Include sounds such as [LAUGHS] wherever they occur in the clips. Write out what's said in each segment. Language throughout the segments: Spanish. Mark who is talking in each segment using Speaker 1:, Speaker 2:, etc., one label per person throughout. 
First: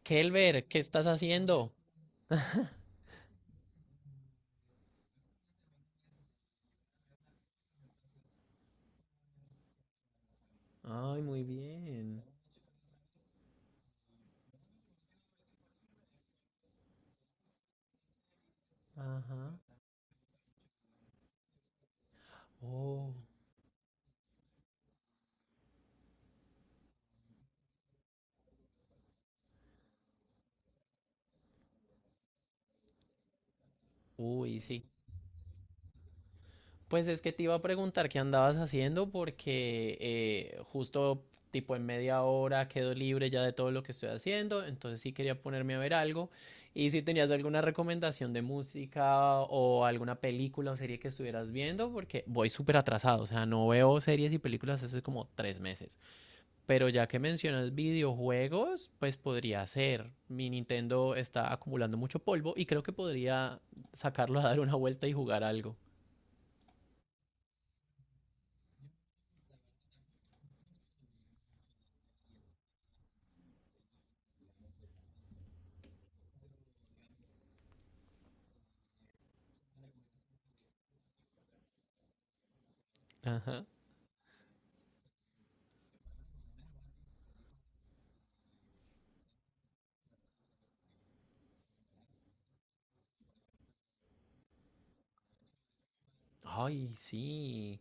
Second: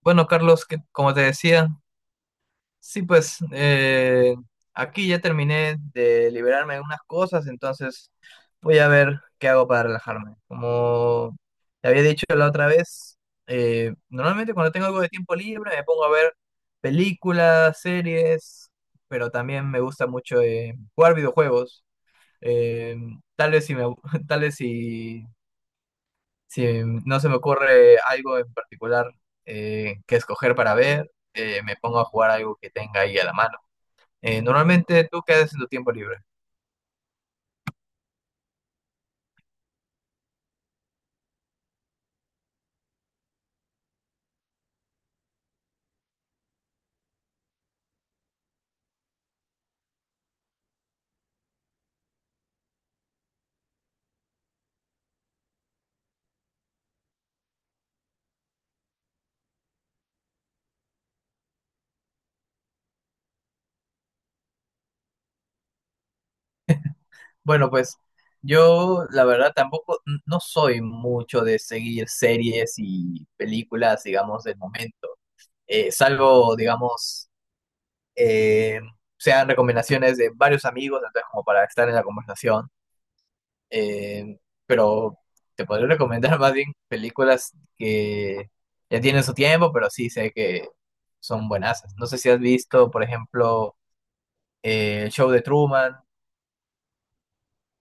Speaker 1: Bueno,
Speaker 2: Kelber,
Speaker 1: Carlos,
Speaker 2: ¿qué estás
Speaker 1: como te decía,
Speaker 2: haciendo?
Speaker 1: sí, pues aquí ya terminé de liberarme de unas cosas, entonces voy a ver qué hago para relajarme.
Speaker 2: Ay,
Speaker 1: Como
Speaker 2: muy
Speaker 1: te había
Speaker 2: bien.
Speaker 1: dicho la otra vez, normalmente cuando tengo algo de tiempo libre me pongo a ver películas, series, pero
Speaker 2: Ajá.
Speaker 1: también me gusta mucho jugar videojuegos. Eh,
Speaker 2: Oh,
Speaker 1: tal vez si me, abu- [LAUGHS] Tal vez si, no se me ocurre algo en particular que escoger para ver, me pongo a jugar algo que tenga ahí a la mano.
Speaker 2: uy, sí.
Speaker 1: Normalmente, ¿tú qué haces en tu tiempo libre?
Speaker 2: Pues es que te iba a preguntar qué andabas haciendo porque justo tipo en media hora quedo libre ya de todo lo que estoy haciendo, entonces sí quería ponerme a ver algo y si tenías alguna recomendación de música o alguna película o serie que estuvieras viendo porque voy súper atrasado, o sea, no veo series y películas hace como tres meses. Pero ya que mencionas videojuegos, pues podría ser. Mi Nintendo está acumulando mucho polvo y creo que podría sacarlo a dar una vuelta y jugar algo.
Speaker 1: Bueno, pues yo la verdad tampoco, no soy mucho de seguir series y películas, digamos, del momento. Salvo, digamos, eh, sean recomendaciones de varios amigos, entonces como para estar en la conversación.
Speaker 2: Ajá.
Speaker 1: eh, pero te podría recomendar más bien películas que ya tienen su tiempo, pero sí sé que son buenas. No sé si has visto, por ejemplo, el show de Truman.
Speaker 2: Ay, sí.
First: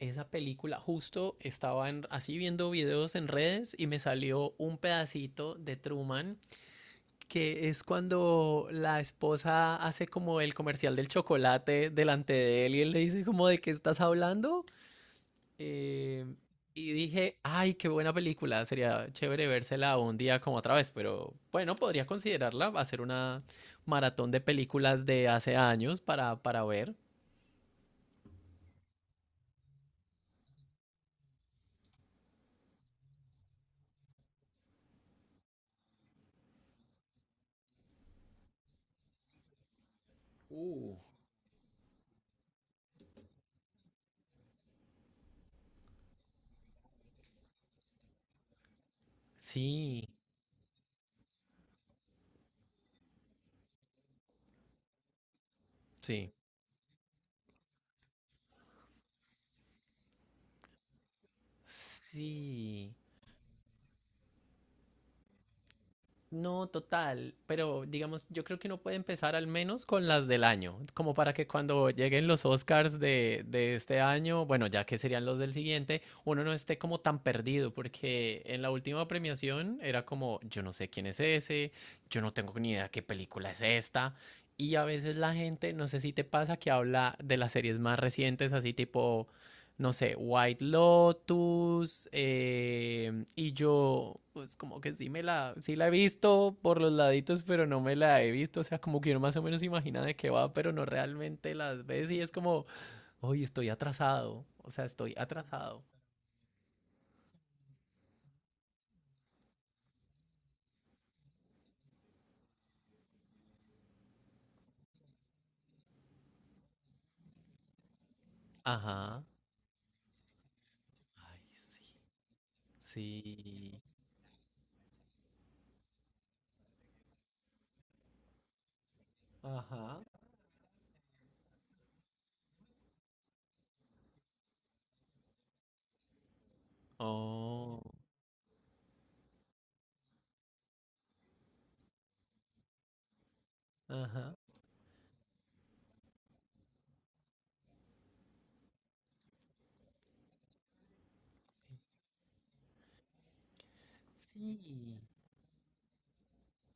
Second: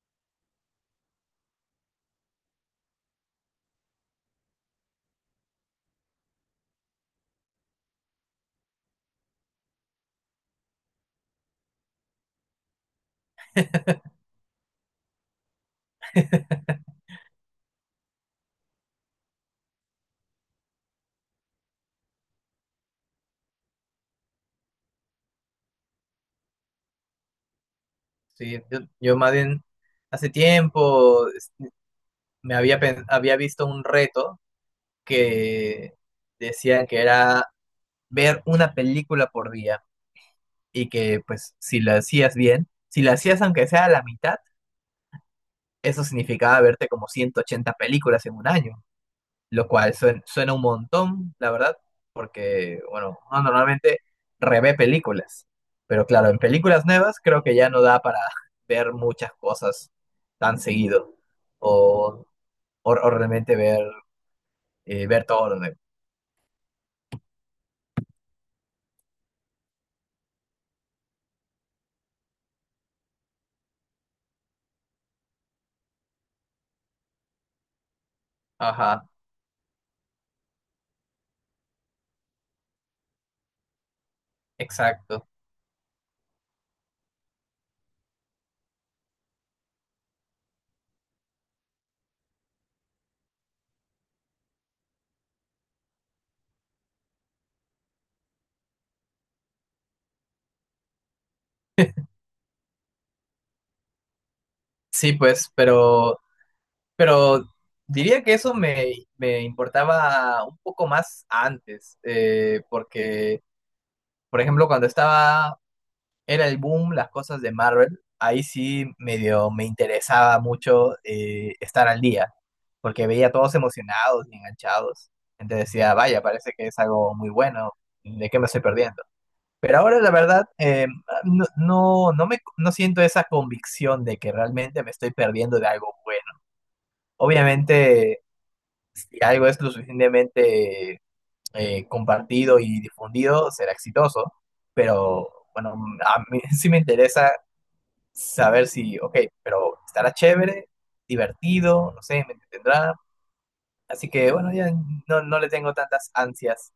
Speaker 2: Esa película, justo estaba así viendo videos en redes y me salió un pedacito de Truman, que es cuando la esposa hace como el comercial del chocolate delante de él y él le dice como de qué estás hablando. Eh,
Speaker 1: [LAUGHS]
Speaker 2: y dije, ay, qué buena película, sería chévere vérsela un día como otra vez, pero bueno, podría considerarla, hacer una maratón de películas de hace años para ver.
Speaker 1: Sí, yo más bien hace tiempo había visto un reto que decían que era ver una película por día y
Speaker 2: Uh,
Speaker 1: que pues si la hacías bien, si la hacías aunque sea a la mitad, eso significaba verte como 180 películas en un año. Lo cual
Speaker 2: Sí,
Speaker 1: suena un montón, la verdad, porque, bueno, uno normalmente revé películas, pero claro,
Speaker 2: sí,
Speaker 1: en películas nuevas creo que ya no da para [LAUGHS] ver muchas cosas tan seguido, o, o,
Speaker 2: sí.
Speaker 1: o realmente ver todo lo nuevo.
Speaker 2: No, total, pero digamos, yo creo que uno puede empezar al menos con las del año, como para que cuando lleguen los Oscars de este año, bueno, ya que serían los del siguiente, uno no esté como tan perdido, porque en la última
Speaker 1: Ajá,
Speaker 2: premiación era como, yo no sé quién es ese, yo no tengo ni idea qué película es esta, y a veces
Speaker 1: exacto.
Speaker 2: la gente, no sé si te pasa, que habla de las series más recientes, así tipo no sé, White Lotus, y yo, pues como que sí me la, sí la he visto por los laditos, pero no me la he visto, o sea, como que uno más o menos imagina de qué va, pero no realmente las ves y es como, hoy estoy atrasado, o sea,
Speaker 1: Sí,
Speaker 2: estoy
Speaker 1: pues,
Speaker 2: atrasado.
Speaker 1: pero diría que eso me importaba un poco más antes, porque, por ejemplo, cuando estaba era el boom, las cosas de Marvel, ahí sí
Speaker 2: Ajá.
Speaker 1: medio me interesaba mucho
Speaker 2: Ay,
Speaker 1: estar
Speaker 2: sí.
Speaker 1: al día, porque veía a todos
Speaker 2: Sí.
Speaker 1: emocionados y enganchados. Entonces decía, vaya, parece que es algo muy bueno, ¿de qué me estoy perdiendo? Pero ahora
Speaker 2: Ajá.
Speaker 1: la verdad, no, no, no siento esa convicción de que realmente me estoy perdiendo de algo bueno.
Speaker 2: Oh,
Speaker 1: Obviamente, si algo es lo suficientemente compartido y difundido, será exitoso,
Speaker 2: ajá.
Speaker 1: pero bueno, a mí [LAUGHS] sí me interesa saber si, ok, pero estará chévere, divertido, no sé, me entretendrá. Así que bueno, ya
Speaker 2: Sí.
Speaker 1: no le tengo tantas ansias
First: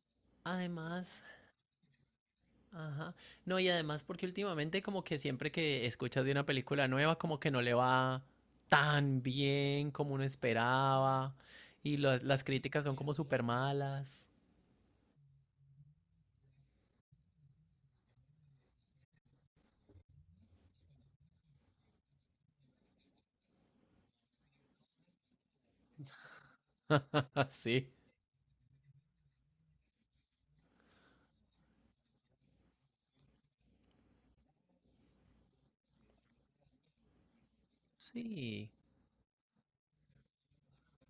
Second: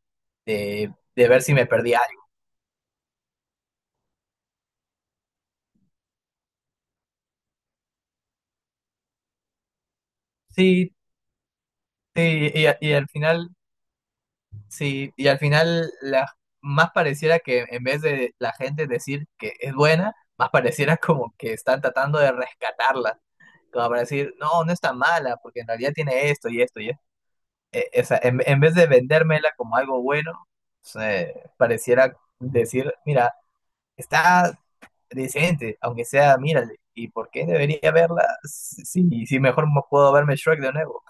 Speaker 1: de,
Speaker 2: Además,
Speaker 1: de ver si me perdí algo.
Speaker 2: ajá. No, y además porque últimamente como que siempre que escuchas de una película nueva como que no le va tan bien como uno
Speaker 1: Sí,
Speaker 2: esperaba y las
Speaker 1: sí, y, a-
Speaker 2: críticas
Speaker 1: y
Speaker 2: son
Speaker 1: al
Speaker 2: como súper
Speaker 1: final,
Speaker 2: malas.
Speaker 1: sí, más pareciera que en vez de la gente decir que es buena, más pareciera como que están tratando de rescatarla, como para decir, no, no está mala, porque en realidad tiene esto y esto y esto.
Speaker 2: [LAUGHS] Así.
Speaker 1: O sea, en vez de vendérmela como algo bueno, pareciera decir, mira, está decente, aunque sea, mírale, ¿y por qué debería verla?
Speaker 2: Sí.
Speaker 1: Si mejor puedo verme Shrek de nuevo.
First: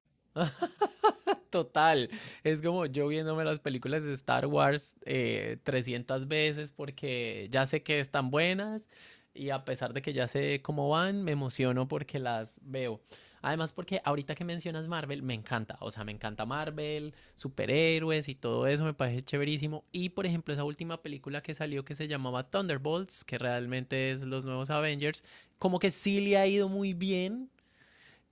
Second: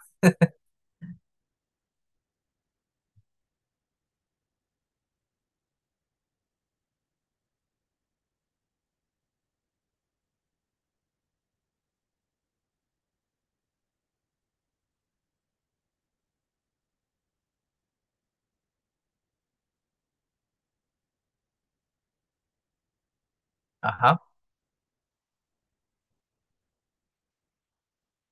Speaker 2: [LAUGHS] Total. Es como yo viéndome las películas de Star Wars 300 veces porque ya sé que están buenas y a pesar de que ya sé cómo van, me emociono porque las veo. Además, porque ahorita que mencionas Marvel, me encanta. O sea, me encanta Marvel, superhéroes y todo eso, me parece chéverísimo. Y por ejemplo, esa última película que salió que se llamaba Thunderbolts, que realmente
Speaker 1: Ajá.
Speaker 2: es los nuevos Avengers, como que sí le ha ido muy bien,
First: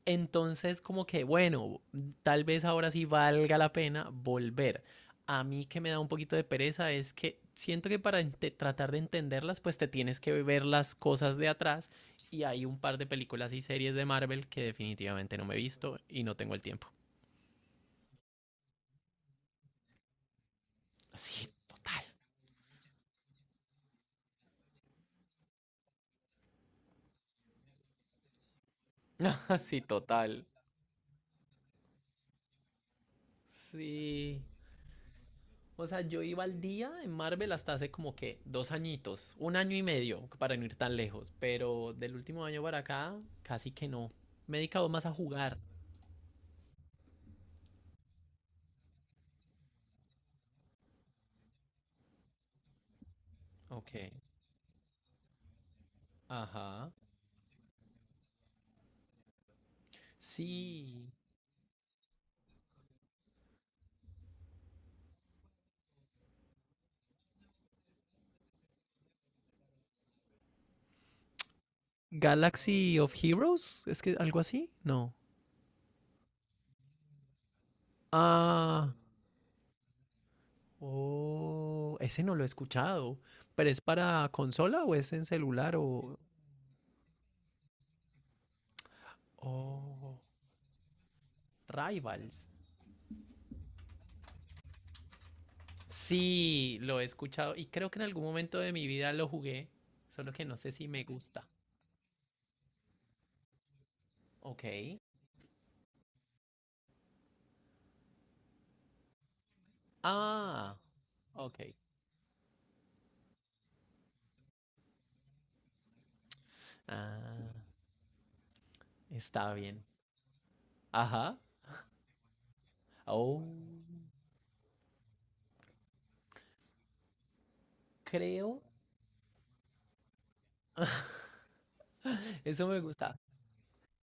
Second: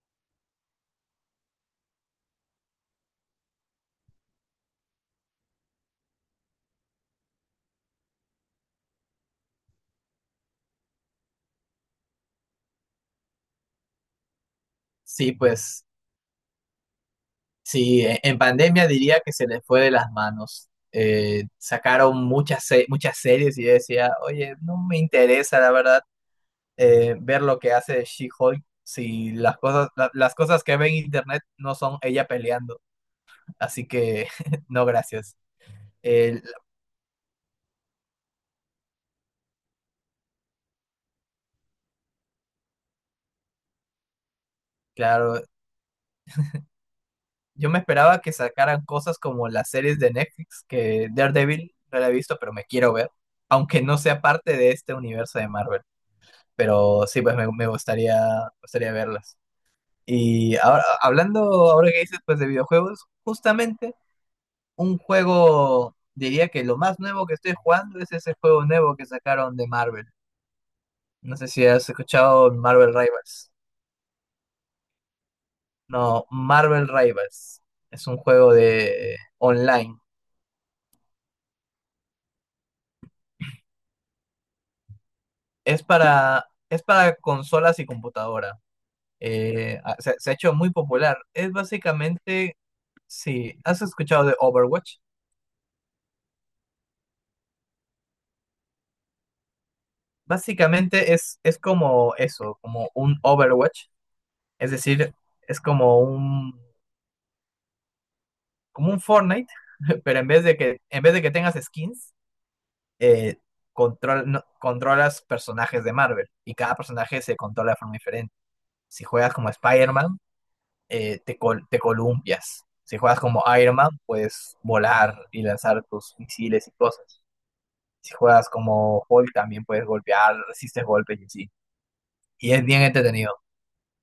Speaker 2: entonces, como que, bueno, tal vez ahora sí valga la pena volver. A mí que me da un poquito de pereza es que siento que para tratar de entenderlas, pues te tienes que ver las cosas de atrás y hay un par de películas y series de Marvel que
Speaker 1: Sí,
Speaker 2: definitivamente no me he
Speaker 1: pues,
Speaker 2: visto y no tengo el tiempo.
Speaker 1: sí, en pandemia diría que se les fue de las manos.
Speaker 2: Así, total.
Speaker 1: Sacaron muchas series y yo decía, oye, no me interesa, la verdad, ver lo que hace She-Hulk si
Speaker 2: [LAUGHS] Así,
Speaker 1: las
Speaker 2: total.
Speaker 1: cosas que ve en internet no son ella peleando. Así que
Speaker 2: Sí.
Speaker 1: [LAUGHS] no, gracias.
Speaker 2: O sea, yo
Speaker 1: El-
Speaker 2: iba al día en Marvel hasta hace como que dos añitos, un año y medio, para no ir tan lejos, pero del último año para acá, casi que no. Me he dedicado más a
Speaker 1: claro,
Speaker 2: jugar.
Speaker 1: yo me esperaba que sacaran cosas como las series de Netflix, que Daredevil no la he visto, pero me quiero ver, aunque
Speaker 2: Ok.
Speaker 1: no sea parte de este universo de Marvel.
Speaker 2: Ajá.
Speaker 1: Pero sí, pues me gustaría verlas. Y ahora,
Speaker 2: Sí.
Speaker 1: hablando Ahora que dices pues de videojuegos, justamente un juego, diría que lo más nuevo que estoy jugando es ese juego nuevo que sacaron de Marvel. No sé si has escuchado Marvel
Speaker 2: Galaxy of
Speaker 1: Rivals.
Speaker 2: Heroes, es que algo así, no.
Speaker 1: No, Marvel Rivals. Es un juego
Speaker 2: Ah,
Speaker 1: de online.
Speaker 2: oh, ese no lo he escuchado, pero es para consola o es en celular
Speaker 1: Es
Speaker 2: o...
Speaker 1: para, es para consolas y computadora. Eh, ah, se,
Speaker 2: Oh,
Speaker 1: se ha hecho muy popular. Es
Speaker 2: Rivals.
Speaker 1: básicamente, si has escuchado de Overwatch,
Speaker 2: Sí, lo he escuchado y creo que en algún momento de mi vida lo jugué, solo que no sé si me
Speaker 1: básicamente es,
Speaker 2: gusta.
Speaker 1: es como eso, como un Overwatch.
Speaker 2: Ok.
Speaker 1: Es decir, es como un Fortnite, [LAUGHS] pero en vez de
Speaker 2: Ah,
Speaker 1: que, en vez de que tengas
Speaker 2: ok.
Speaker 1: skins, eh, control, no- controlas personajes de Marvel y cada personaje se
Speaker 2: Ah,
Speaker 1: controla de forma diferente. Si juegas como
Speaker 2: está bien.
Speaker 1: Spider-Man,
Speaker 2: Ajá.
Speaker 1: te columpias. Si juegas como
Speaker 2: Oh,
Speaker 1: Iron Man, puedes volar y lanzar tus misiles y cosas. Si juegas
Speaker 2: creo.
Speaker 1: como Hulk, también puedes golpear, resistes golpes y así. Y es
Speaker 2: Eso me
Speaker 1: bien
Speaker 2: gusta.
Speaker 1: entretenido.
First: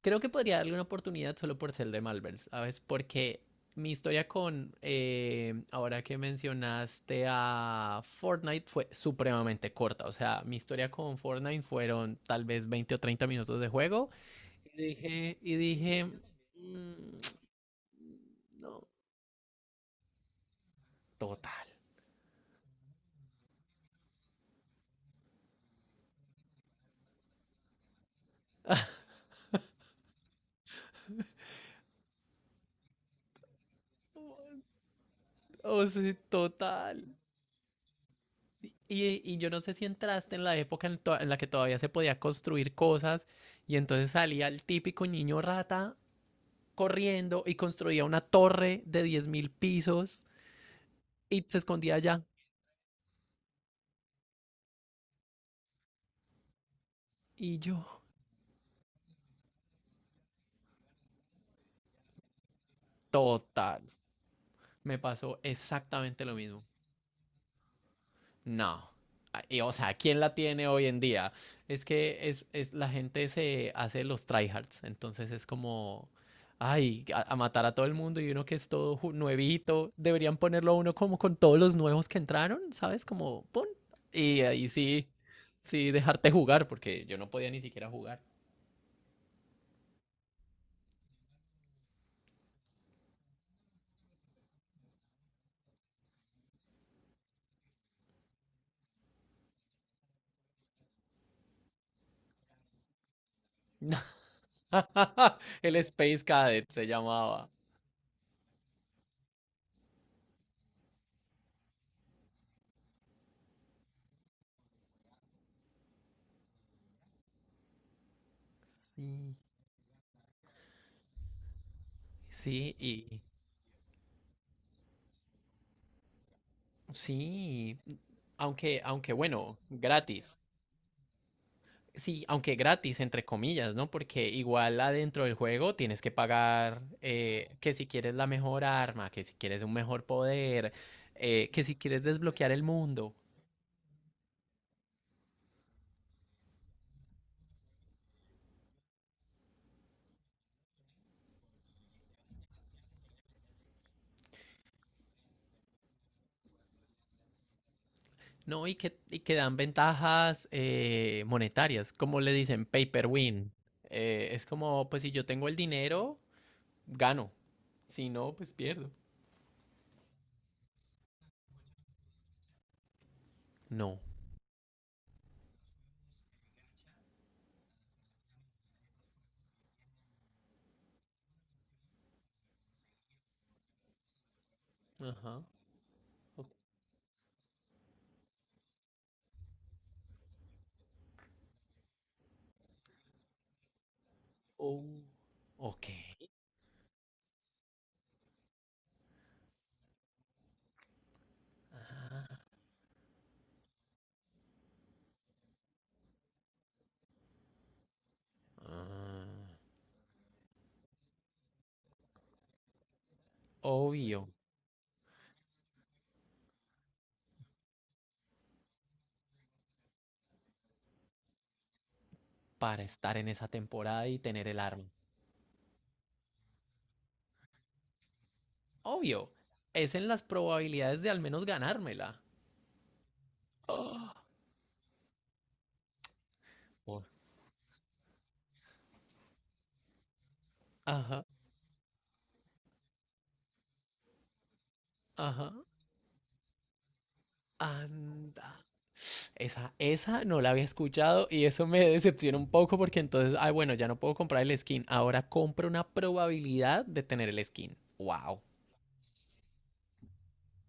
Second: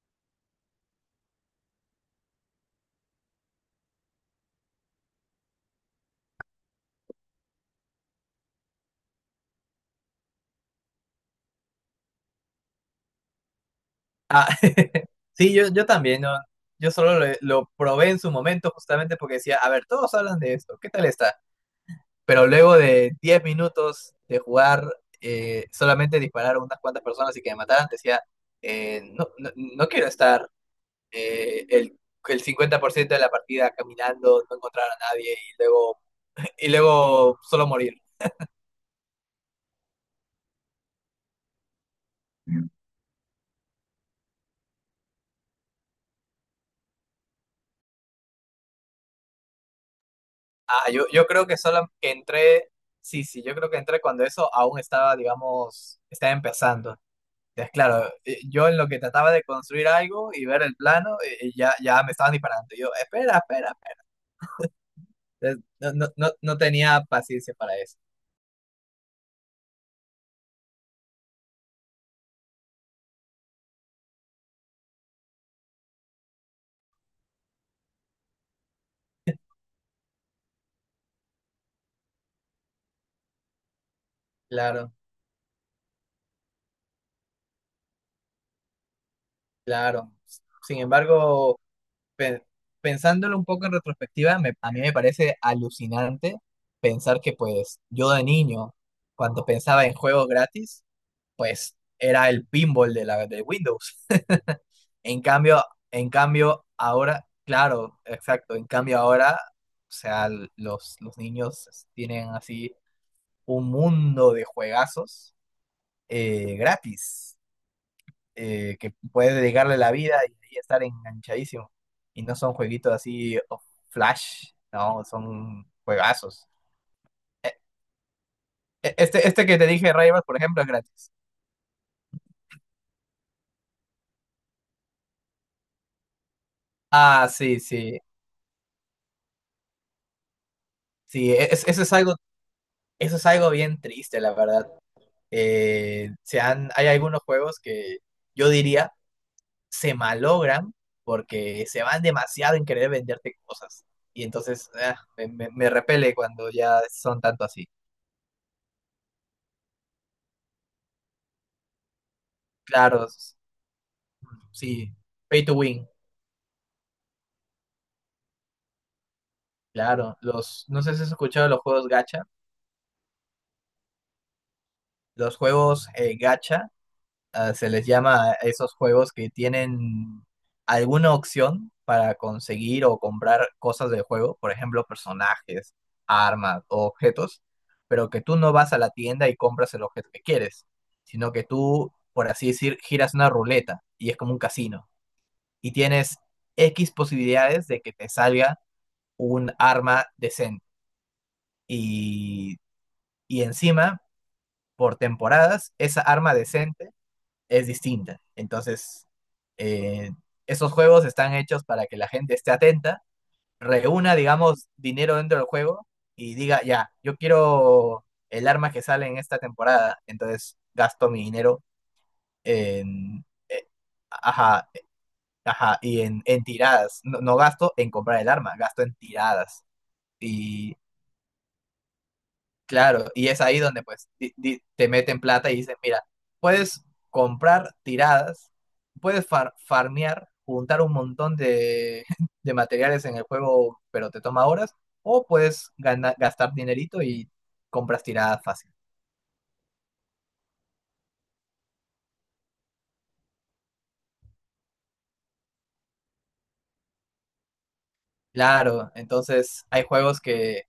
Speaker 2: Creo que podría darle una oportunidad solo por ser de Malvers, ¿sabes? Porque mi historia con, ahora que mencionaste a Fortnite, fue supremamente corta. O sea, mi historia con Fortnite fueron tal vez 20 o 30 minutos de juego.
Speaker 1: Ah,
Speaker 2: Y
Speaker 1: [LAUGHS]
Speaker 2: dije,
Speaker 1: sí,
Speaker 2: y
Speaker 1: yo
Speaker 2: dije,
Speaker 1: también, ¿no? Yo
Speaker 2: "Mm,
Speaker 1: solo lo probé en su momento
Speaker 2: no,
Speaker 1: justamente porque decía, a ver, todos hablan de esto, ¿qué tal está?
Speaker 2: total.
Speaker 1: Pero luego de 10 minutos de jugar, solamente disparar a unas cuantas personas y que me mataran, decía, no, no, no quiero estar eh, el, el 50% de la partida caminando, no encontrar a nadie y
Speaker 2: O
Speaker 1: luego,
Speaker 2: sea,
Speaker 1: y
Speaker 2: total.
Speaker 1: luego solo morir.
Speaker 2: Y yo no sé si entraste en la época en la que todavía se podía construir cosas y entonces salía el típico niño rata corriendo y construía una torre de 10.000 pisos
Speaker 1: Ah, yo
Speaker 2: y
Speaker 1: creo
Speaker 2: se
Speaker 1: que solo
Speaker 2: escondía
Speaker 1: que
Speaker 2: allá.
Speaker 1: entré, sí, sí, yo creo que entré cuando eso aún estaba, digamos, estaba empezando.
Speaker 2: Y
Speaker 1: Entonces,
Speaker 2: yo,
Speaker 1: claro, yo en lo que trataba de construir algo y ver el plano, ya me estaban disparando. Yo, espera, espera,
Speaker 2: total,
Speaker 1: espera.
Speaker 2: me pasó
Speaker 1: Entonces, no, no,
Speaker 2: exactamente
Speaker 1: no,
Speaker 2: lo
Speaker 1: no
Speaker 2: mismo.
Speaker 1: tenía paciencia para eso.
Speaker 2: No. Ah, y, o sea, ¿quién la tiene hoy en día? Es que la gente se hace los tryhards, entonces es como, ay, a matar a todo el mundo y uno que es todo nuevito, deberían ponerlo a uno como con todos los nuevos que entraron, ¿sabes? Como, pon. Y ahí
Speaker 1: Claro,
Speaker 2: sí, sí, dejarte jugar, porque yo no podía ni siquiera jugar.
Speaker 1: claro. Sin embargo, pe- pensándolo un poco en retrospectiva, a mí me parece alucinante pensar que pues yo de niño, cuando pensaba en juegos gratis, pues era el pinball de la de Windows. En
Speaker 2: [LAUGHS]
Speaker 1: cambio,
Speaker 2: El
Speaker 1: en
Speaker 2: Space
Speaker 1: cambio
Speaker 2: Cadet se
Speaker 1: ahora,
Speaker 2: llamaba.
Speaker 1: claro, exacto, en cambio ahora, o sea, los niños tienen así un mundo de juegazos gratis que
Speaker 2: Sí.
Speaker 1: puedes dedicarle la vida y estar enganchadísimo. Y no son
Speaker 2: Sí,
Speaker 1: jueguitos
Speaker 2: y
Speaker 1: así oh, flash, no, son juegazos. E-
Speaker 2: sí, aunque,
Speaker 1: e-
Speaker 2: aunque
Speaker 1: Este, este
Speaker 2: bueno,
Speaker 1: que te dije, Rayman, por
Speaker 2: gratis.
Speaker 1: ejemplo, es gratis.
Speaker 2: Sí, aunque gratis, entre comillas, ¿no? Porque igual adentro del juego tienes que pagar,
Speaker 1: Ah, sí,
Speaker 2: que si
Speaker 1: sí,
Speaker 2: quieres la mejor arma, que si quieres un mejor poder,
Speaker 1: sí,
Speaker 2: que si quieres desbloquear el mundo,
Speaker 1: eso es algo bien triste, la verdad. Hay algunos juegos que yo diría se malogran porque se van demasiado en querer venderte cosas. Y entonces me repele cuando ya son tanto así.
Speaker 2: ¿no? Y que dan ventajas, monetarias, como le dicen, paper
Speaker 1: Claro,
Speaker 2: win. Es como,
Speaker 1: sí,
Speaker 2: pues si yo
Speaker 1: pay
Speaker 2: tengo
Speaker 1: to
Speaker 2: el
Speaker 1: win,
Speaker 2: dinero, gano. Si no, pues pierdo.
Speaker 1: claro. No sé si has escuchado los juegos gacha.
Speaker 2: No.
Speaker 1: Los juegos gacha se les llama a esos juegos que tienen alguna opción para conseguir o comprar cosas del juego, por ejemplo,
Speaker 2: Ajá.
Speaker 1: personajes,
Speaker 2: O-
Speaker 1: armas o objetos, pero que tú no vas a la tienda y compras el objeto que quieres, sino que tú, por así decir, giras una ruleta y es como un
Speaker 2: oh,
Speaker 1: casino y
Speaker 2: ok.
Speaker 1: tienes X posibilidades de que te salga un arma decente
Speaker 2: Ah,
Speaker 1: y y encima, por temporadas, esa arma decente es distinta. Entonces,
Speaker 2: ah,
Speaker 1: eh, esos juegos están hechos para que la gente esté atenta, reúna,
Speaker 2: obvio.
Speaker 1: digamos, dinero dentro del juego y diga, ya, yo quiero el arma que sale en esta temporada, entonces gasto mi dinero
Speaker 2: Para estar
Speaker 1: en...
Speaker 2: en esa temporada y tener el
Speaker 1: Ajá,
Speaker 2: arma.
Speaker 1: ajá, y en tiradas. No, no gasto en comprar el arma, gasto en
Speaker 2: Obvio,
Speaker 1: tiradas.
Speaker 2: es en las
Speaker 1: Y
Speaker 2: probabilidades de al menos ganármela.
Speaker 1: claro, y es ahí donde pues
Speaker 2: Ah,
Speaker 1: te meten plata y dicen, mira, puedes
Speaker 2: por-
Speaker 1: comprar tiradas, puedes farmear, juntar un
Speaker 2: ajá,
Speaker 1: montón [LAUGHS] de materiales en el juego, pero te toma horas, o
Speaker 2: ajá,
Speaker 1: puedes gastar dinerito y compras tiradas
Speaker 2: anda.
Speaker 1: fácil.
Speaker 2: Esa no la había escuchado y eso me decepciona un poco porque entonces, ay, bueno, ya no puedo comprar el skin. Ahora compro una probabilidad de tener el skin. Wow.
Speaker 1: Claro, entonces hay juegos que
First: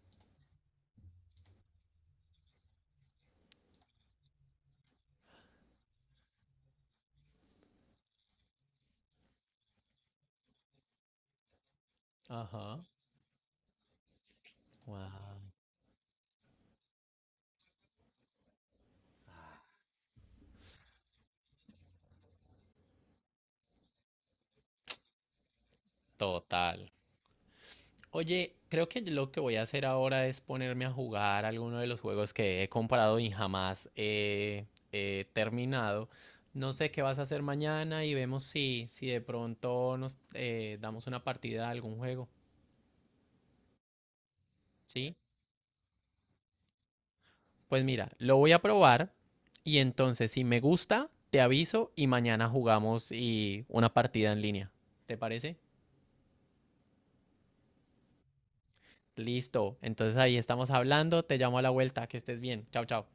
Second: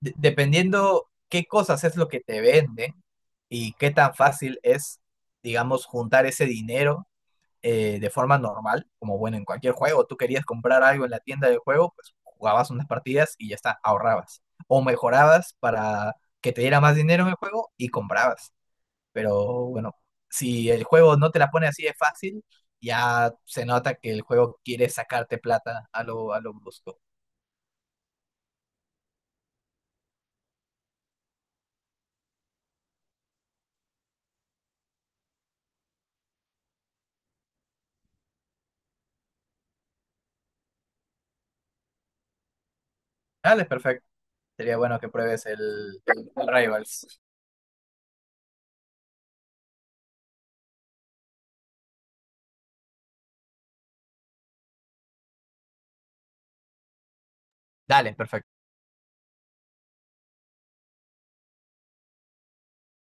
Speaker 1: dependiendo qué cosas es lo que te venden y qué tan fácil es, digamos, juntar ese dinero de forma normal, como bueno, en cualquier juego, tú querías comprar algo en la tienda del juego, pues jugabas
Speaker 2: Ajá.
Speaker 1: unas partidas y ya está, ahorrabas. O
Speaker 2: Wow.
Speaker 1: mejorabas para que te diera más dinero en el juego y comprabas. Pero bueno, si el juego no te la pone así de fácil, ya se nota que el juego quiere sacarte plata a lo
Speaker 2: Total.
Speaker 1: brusco.
Speaker 2: Oye, creo que lo que voy a hacer ahora es ponerme a jugar alguno de los juegos que he comprado y jamás he terminado. No sé qué vas a hacer mañana y vemos si, si de pronto nos damos una partida a algún juego.
Speaker 1: Dale, perfecto. Sería bueno que
Speaker 2: ¿Sí?
Speaker 1: pruebes el Rivals.
Speaker 2: Pues mira, lo voy a probar y entonces si me gusta, te aviso y mañana jugamos y una partida en línea. ¿Te parece?
Speaker 1: Dale, perfecto.
Speaker 2: Listo. Entonces ahí estamos hablando. Te llamo a la vuelta. Que estés bien. Chao, chao.